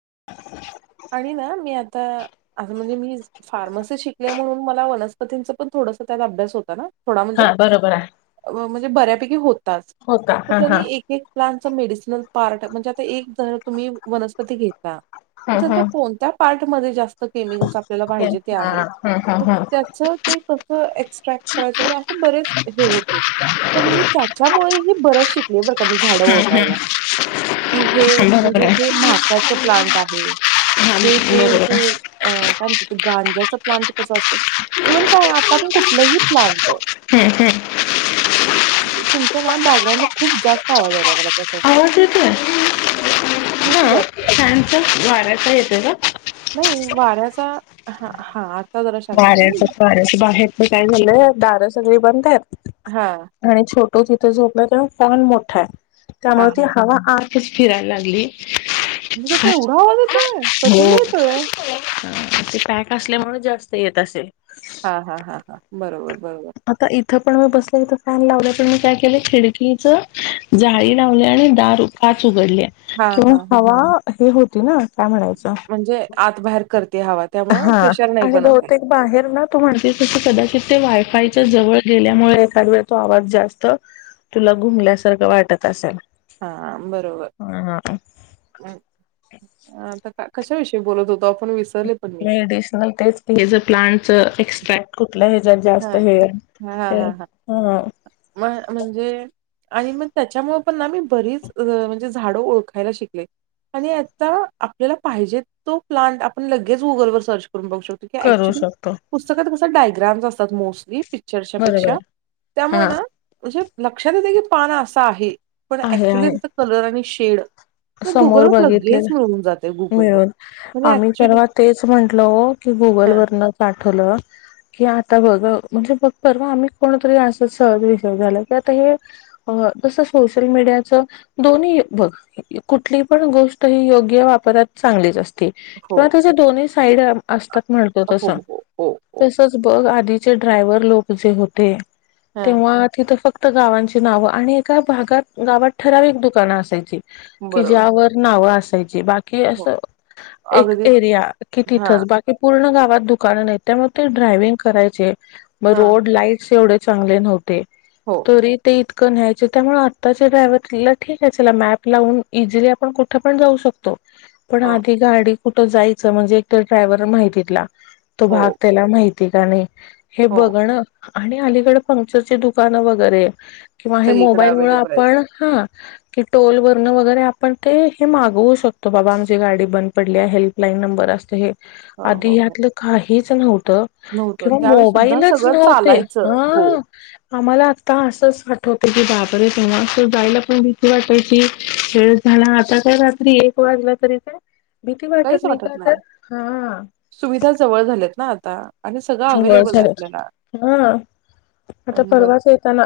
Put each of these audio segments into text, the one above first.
[inaudible] आणि ना मी आता म्हणजे मी फार्मसी शिकले म्हणून मला वनस्पतींचं पण थोड थोड त्याचा अभ्यास होता ना? थोडा म्हणजे हा बरोबर आहे. म्हणजे बऱ्यापैकी होताच हो का हा हा त्यांनी एक एक प्लांटचा मेडिसनल पार्ट हणजे आता एक जर तुम्ही वनस्पती घेता, ह तर त्यांच्या ह कोणत्या पार्ट म जास्त केमिकल् आपल्याला पाहिजे ते हा आहे? ह तर ह त्याच ते कसं एक्स्ट्रॅक्ट करायच वगैरे असे बरेच हे होते तर मी त्याच्यामुळे ह बरंच शिकले बर का म्हणजे झाड ओळखायला, की हे ह बरोबर म्हणजे आहे हे म्हाकाच प्लांट आहे. हा ते ते बरोबर आहे ते अ काय म्हणत्या गांजा प्लांट कसा असतो इवनं काय, आता पण कुठलहि प्लांट हम्म हम्म. तुमच्या ना बॅकग्राउंडला खूप जास्त आवाज यायला [inaudible] होतेेत [unintelligible] खूप जास्त तुमच्या वाऱ्याचा येतोय काय? नाही वाऱ्याचा ह हा आ दार्याच वाार्याच्या [inaudible] बाहेर काय झालंय दारं सगळी बंद आहेत हा. [inaudible] ो तिथं झोपला तो फॅन मोठा आहे, हा त्यामुळे हा ती हवा आतच फिरायला लागली म्हनजे त्याचा एवढा आवाज येतोय प्रचंड येतोय ते पॅक असल्यामुळे जास्त येत असेल हा हा हा हा. बरोबर आता इ इथ पण मी बसले इथ फॅन लावले पण मी काय केले खिडकीच जाळी लावले आणि दार उ उघडली हा किंवा हा हवा हे होती ना काय म्हणायचं म्हणजे आत बाहेर करते हववा हा आणि बहुतेक बाहेर ना तू म्हणतीस तस कदाचित वायफायच्या जवळ गेल्यामुळे एखाद्या आवाज जास्त तुला घुमल्यासारखं वाटत असेल हा बरोबर हा हम्. आता कशाविषयी बोलत होतो आपण विसरून डिशनल प्लांट एक्स्ट्रॅक्ट कुठ [unintelligible] हा ह हा ह म म्हणजे? आणि मग त्याच्यामुळं पण आम्ही, बरीच म्हणजे झाडं ओळखायला शिकले. आणि आता आपल्याला पाहिजे तो प्लांट आपण लगेच गुगलवरर सर्च करून बघू शकतो करू ऍक्च्युली शकतो पुस्तकात कशे डायग्राम असतात मोस्टली बरोबर चर्चापेक्षा आहे हा त्यामुळं ना म्हणजे लक्षात येते की पान अस आहे. पण आहे ऍक्च्युली आहे त्याचा कलर आणि शेड समोर गुगलवर लगेच मिळून जाते बघितलेलं गुगलवर मिळून म्हणजे आम्ही ऍक्च्युली परवा तेच म्हटलं ओ की, गुगल हा वरन आठवलं की आता बघ म्हणजे बघ परवा आम्ही कोणतरी असचं सहज विशय झाला की आता हे तस सोशल मीडियाच दोन्ही बघ कुठली पण गोष्ट हि योग्य वापरात चांगलीच असते, हो किंवा त्याचे दोन्ही साईड असतात म्हणतो हो तस हो हो हो तसच बघ आधीचे ड्रायव्हर लोक जे होते हा तेव्हा तिथं फक्त गावांची नाव आणि एका भागात गावात ठराविक दुकानं असायची कि बरोबर ज्यावर नावं असायची बाकी कि हो असं एक अगदीच एरिया कि हा तिथच बाकी पूर्ण गाव दुकान नाही त्यामुळे ते ड्रायविंग करायचे मग हा रोड लाईटस एवढे चांगले नव्हते हो तरी ते इतकं न्यायच त्यामुळे आत्ताच्या ड्रायव्हला ठीक आहे चला मॅप लावून इझिली आपण कुठे पण जाऊ शकतो पण हो आधी गाडी कुठं जायचं म्हणजे एक तर ड्रायव्हर माहितीितला तो हो भाग त्याला माहिती आहे का नाही हे हो बघण आणि अलीकड पंक्चरची दुकानं वगैरे किंवा हे सगळीकडे मोबाईल मु अवेलेबल आहेत. आपण हा कि टोल व वगैरे आपण ते हे मागवू शकतो बाबा आमची गाडी बंद पडली आहे हेल्पलाईन नंबर असत हे हो आधी हो हो. यातलं काहीच नव्हतं नव्हतं किंवा त्यावेळी सुद्धा मोबाईलच सगळं नव्हते चालायचं हो हा आम्हाला आता असंच वाट होते की बाबरे तेव्हा स जायला पण दिशी वाटाय की खेळ झाला आता काय रात्री एक वाजला तरी काय भीती वाटत नाही का तर हा सुविधा जवळ झाल्यात ना आता आणि सगळं ह बळ अवेलेबल आहे झार आपल्याला. हा आता अं, बर परवाच येताना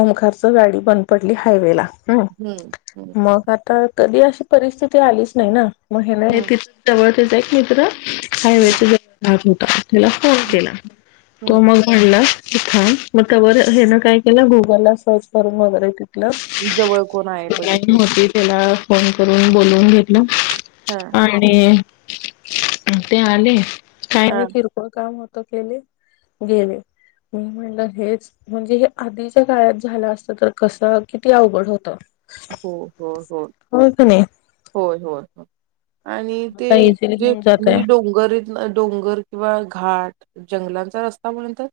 ओमकार गाडी बंद पडली हायवे ला हम्म हम्म. मग तर कधी अशी परिस्थिती आलीच नाही ना मग हेना हम्म तिथ जवळ येत आहे एक मित्र हम्म हायवेचा ज भाग होता त्याला फोन केला तो हम्म मग घडला हा मग त्या हे काय केलं गुगल ला सर्च करून वगैरे त जवळ कोण आहे बघितले ईंग होती त्याला फोन करून बोलवून घेतला हा आणि ते आले काही हा. नाही किरकोळ काम होत केले गेले मी म्हणलं हेच म्हणजे हे आधीच्या काळात झालं असत तर कसं किती अवघड होत हो हो हो होय होय होय आणि ते आता इझिली जे होऊन जातय म्हणजे डोंगरत डोंगर किंवा घाट जंगलांचा रस्ता म्हंतर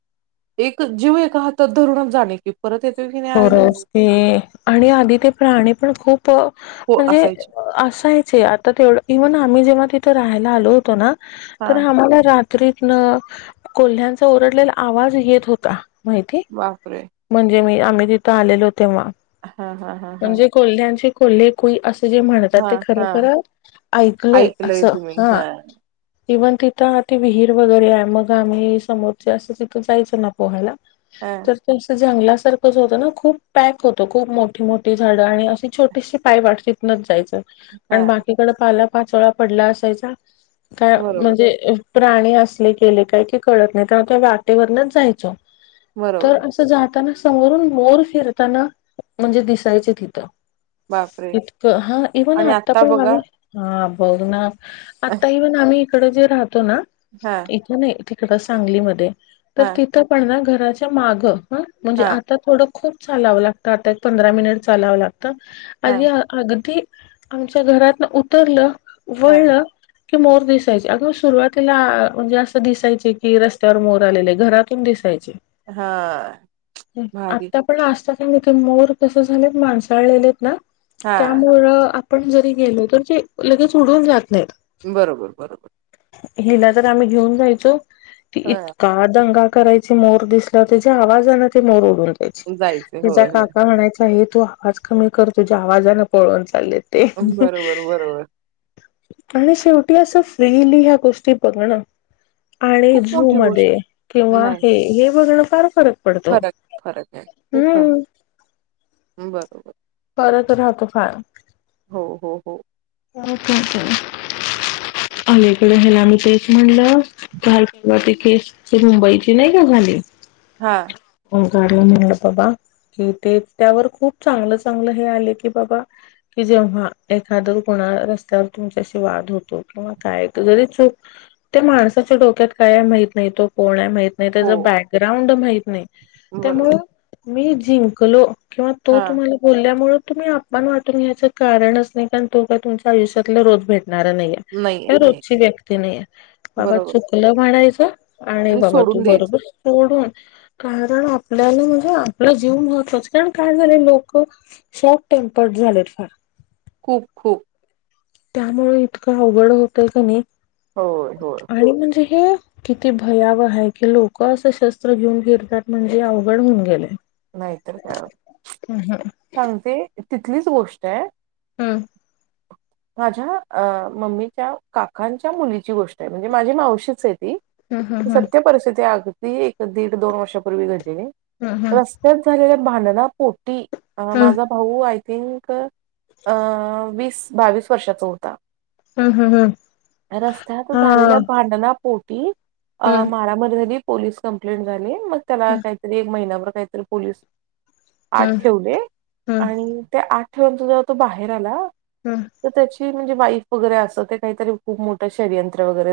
एक जीव एका हातात धरून जाणे की परत येतोय की नाही आयडन खरच ते आणि आधी ते प्राणी पण खूप प हो म्हणजे असायचे असायच आता तेवढं इव्हन आम्ही जेव्हा तिथे राहायला आलो होतो ना हा तर आम्हाला रात्रीत को्ह्यांचा ओरडलेला आवाज येत होता माहिती बापरे! म्हणजे मी आम्ही तिथं आलेलो होतो तेव्हा हां, हां, हां, हां. म्हणजे कोल््ह्यांचे कोल्हे को अस जे म्हणतात ते हां, खर हां. खर ऐकलय अस ऐकलंय तुम्ही. हा हां, इव्हन तिथं ती विहीर वगैरे आहे मग आम्ही समोरचे असं तिथं जायचं ना पोहायला हां, तर तं जंगला होत ना खूप पॅक होतो खूप मोठी मोठी झाडं आणि अशी छोटीशी पाय वाटत नच जायच प हां. बाकीकड पाला पाचोळा पडला असायचा काय बरोबर, म्हणजे प्राणी असले गेले काही की कळत नाही त्या त वाटेवरनच जायचो तर बरोबर. असं जातनास समोरून मोर फिरताना म्हणजे दिसायचे तिथं बापरे! इतक हा इवन आणि आता आताकड आ बघा हा बवद ना हां, आताही पण आम्ही इकड जे राहतो ना हां, इथे नाही तिकड सांगलीमध्ये तर हां, तिथं पण ना घराच्या माग म्हणजे हां, आता थोड खूप चालावं लागत आता एक पंधरा मिनिट चालावं लागतं आध अगदी आमच्या घरातन उतरलं हां. वळलं की मोर दिसायचे अगं सुरुवातीला म्हणजे असं दिसायचे की रस्त्यावर मोर आलेले आहे घरातून दिसायचे हा आता पण आताात ना तिथे मोर तस झाम माणसाळलेलेत ना हां, त्यामुळ आपण जरी गेलो तर ते लगेच उडून जात नाही बरोबर बरोबर हिला तर आम्ही घेऊन जायचो ती हां, इतका दंगा करायची मोर दिसला त्या आवाज आहे ना ते मोर डून जायचं. द्यायची त्या होय, होय. काका म्हणाय तू आवाज कमी कर तोझ्या आवाजने पळून चालले ते बरोबर, बरोबर. आणि शेवटी असं फ्रीली ह्या गोष्टी बघणं आणि खूप झू मोठी गोष्ट मध्ये आहे. किंवा नाही, हे हे बघणं फार फरक. पडतो फरक फरक आहे खूप फरक हम्म बरोबर. परत राहतो फार. हो हो हो. अलीकड ह्यायलामही ते एक म्हणलं. मुंबईची नाही का झाली. हा. बाबा कि ते त्यावर खूप चांगलं चांगलं हे आले की. बाबा कि जेव्हा एखाद कोणा रस्त्यावर तुमच्याशी वाद होतो किंवा काय जरी चूक. त्या माणसाच्या डोक्यात काय आहे माहित नाही तो कोण आहे माहित. नाही त्याच हो. बॅकग्राउंड माहत नाही त्यामु बरोबर. मी जिंकलो. किंवा तो हां. तुम्हाला बोलल्यामुळे. तुम्ही अपमान वाटून घ्यायं कारणच नाही कारण तो कायुमच्या आयुष्यातला रोज भेटत. णार नाहीये रोजची व्यक्ती नाहीये बाबा बरोबर चुकलं म्हणाायचं. आणि बाबा तू सोडून द्यायचं. बरोबर सोडून. कारण आपल्याला म्हणजे आपला जीव महत्वाच कारण काय झाले लोक शॉर्ट टेम्पर्ड. झाले फ. कु खु. त्यामुळे इतकं अवघड होतय का नाही. होय होय. आणि म्हणजे हे किती भयाव आहे की लोक असे शस्त्र घेऊन फिरतात म्हणजे अवघड होऊन गेले. नाहीतर का सांगते तिथलीच गोष्ट आहे. हम्म माझ्या अ मम्मीच्या काकांच्या मुलीची गोष्ट आहे म्हणजे माझी मावशीच आहे. हम्म हम्म सत्य परिस्थिती आगती एक दीड दोन वर्षापूर्वी घड. हम्म रस्त्यात झालेल्या भांडणापोटी माझा भाऊ. थिंक अ वीस बावीस वर्षाचा होता. रस्त्यात झालेल्या भांडणा. माराम झाली पोलीस कंप्लेंट झाली मग त्याला काही महि. प आठ ठेवले आणि आ. थेून तुझ तो बाहेर आला. तर त्याची म्हणजे वाईफ वगैरे असं ते काहीतरी खूप मोठंषयंत्र वगैरे.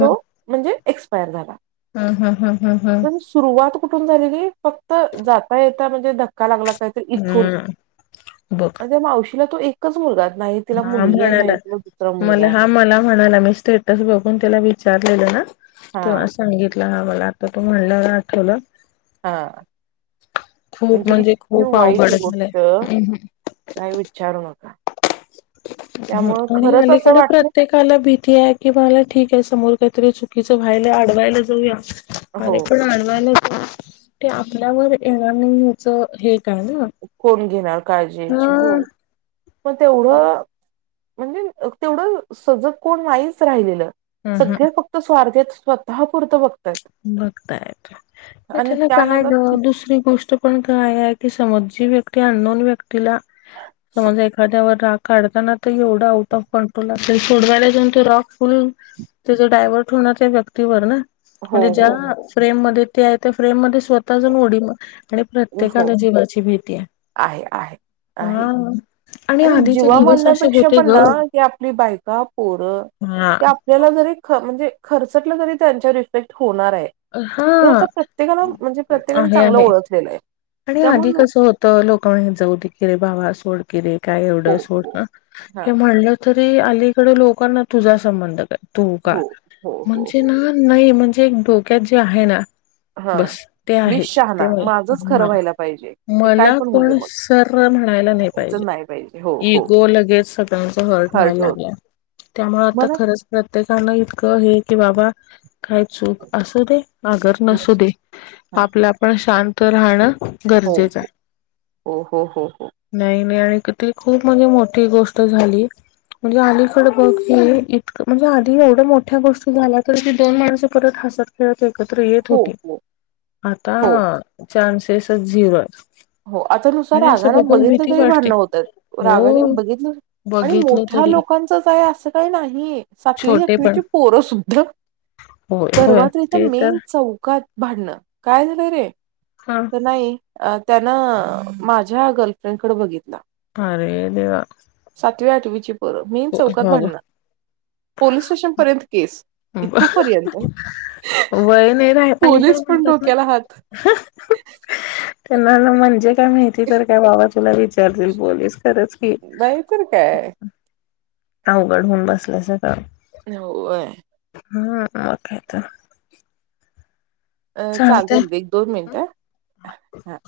तो म्हणजे एक्यर झाला. हम् हम् हम् हम हम्. पण सुरुवात कुठून झाली की फक्त जाता येता म्हणजे धक्का लागला. कायत इथूर बघ आणि त्या मावशीला तो एकच मुलगा. नाही तिला हा मुलगी आहे म्हणाला नाही तिला. मुलगा मला आहे हा मला म्हणाला मी स्टेटस बघून त्याला विचारलेलं ना. तेव्हा हा सांगितलं का मला आता तू म्हणलं आठवलं. हा. खूप म्हणजे इतकी खूप वाईट अवघड गोष्ट झालंय काय विचारू नका. त्यामुळे आणि खरंच असं अलीकड वाटलं प्रत्येकाला भीती आहे कि मला ठीक आहे समोर. काहीतरी चुकीचं व्हायला आडवायला जाऊया हो अरे पण आडवायला जा. ते आपल्यावर येणार नाही याच हे. काय ना कोण घेणार काळजीची हो पण ह तेवढं. म्हणजे तेवढं सजग कोण नाहीच राहिलेलं ह ह सगळ फक्त स्वारथ्या. स्वतः पुरत व. बघताय आणि त्याला त्या काय नादात ग कि दुसरी गोष्ट पण काय. ती समज जी व्यक्ती अ दोन व्यक्तीला. समज एखाद्यावर राग काढताना तर एवढं आउट ऑफ कंट्रोल असेल सोडवायला जाऊन तो राॉग फुल. त्याच डायवर्ट होणार त्या व्यक्तीवर ना हो म्हणजे हो ज्या फ्रेम मध्ये ते आहे त्या फ्रेम मध्ये स्वतःजून डी आणि हो हो प्रत्येकाला जीवाची भीती आहे आहे आहे आहे हा की आणि आधीचे जीवा दिवस असे म्हणण्यापेक्षा होते पण ग ना की आपली बायका पोरं हा क आपल्याला जरी म्हणजे खर्चलं जरी त्यांच्या इफेक्ट होणार आहे हे आता हा प्रत्येकाला म्हणजे प्रत्येकाने आहे चांगलं आहे ओळखलेलं आहे आणि आधी त्यामुळे लोक कसं होतं लोक म्ह जा उद किरे भावा सोडकिरे काय हो एवढं सोड हो हां हे म्हणलं तरी अलीकडे लोकांना तुझा संबंध काय ोका हो हो हो म्हणजे हो ना नाही म्हणजे एक डोक्यात जे आहे ना हां बस ते मीच आहेच शहाणा तेमुळे माझंच खरं ह व्हायला पाहिजे. ते काय मला पण होऊ दे कोण मग. सर म्हणायला नाही च पाहिजे नाही पाहिजे हो हो इगो लग ह व्हायला हर्ट होत लाग त्यामुळे आ मला खर प्रत्येकान इं ये के बाबा काही चूक असू दे, अगर नसू दे हा आपल्या आपण शांत राहणं हो गरजेच आहे हो हो हो हो नाही-नाही आणि कि ती खूप म्हणजे मोठी गोष्ट झाली. म्हणजे अलीकड बघ हे इतकं म्हणजे आधी एवढं मोठ्या गोष्टी झाल्या तरी ती दोन माणसं परत हसत खेळत एकत्र येत हो होती हो आता हो चान्सेसच झिरो आहे. हो आता नुसा रागानं बघितलं तरी वाटते. भांडणं होत्यात रागाने हो बघितलं आणि बघितलं मोठ्या तरी लोकांचंच आहे असं काही नाही सातवी छोटे पण आठवीची पोरं सुद्धा होय परवा होय तर इथं ते तर मेन चौकात. भाडणं काय झालं रे? हा तर नाही अ त्यांना माझ्या गर्लफ्रेंडकडें बघितला अरे देवा. तवी आठवीची पोरं मेन चौकात हो भांडण पोलीस स्टेशन पर्यंत केस‌ इथंपर्यंत. वय नाही राही पण ईथं म्हणतात ना डोक्याला हात त्यांना न म्हणजे काय माहिती तर काय बाबा तुला विचारतील पोलीस. खरंच की नाही तर काय? अवघड होऊन बसलंय सगळं. हो वे हम्म म काय त? अ चालतं [unintelligible] एक दोन मिनट हं.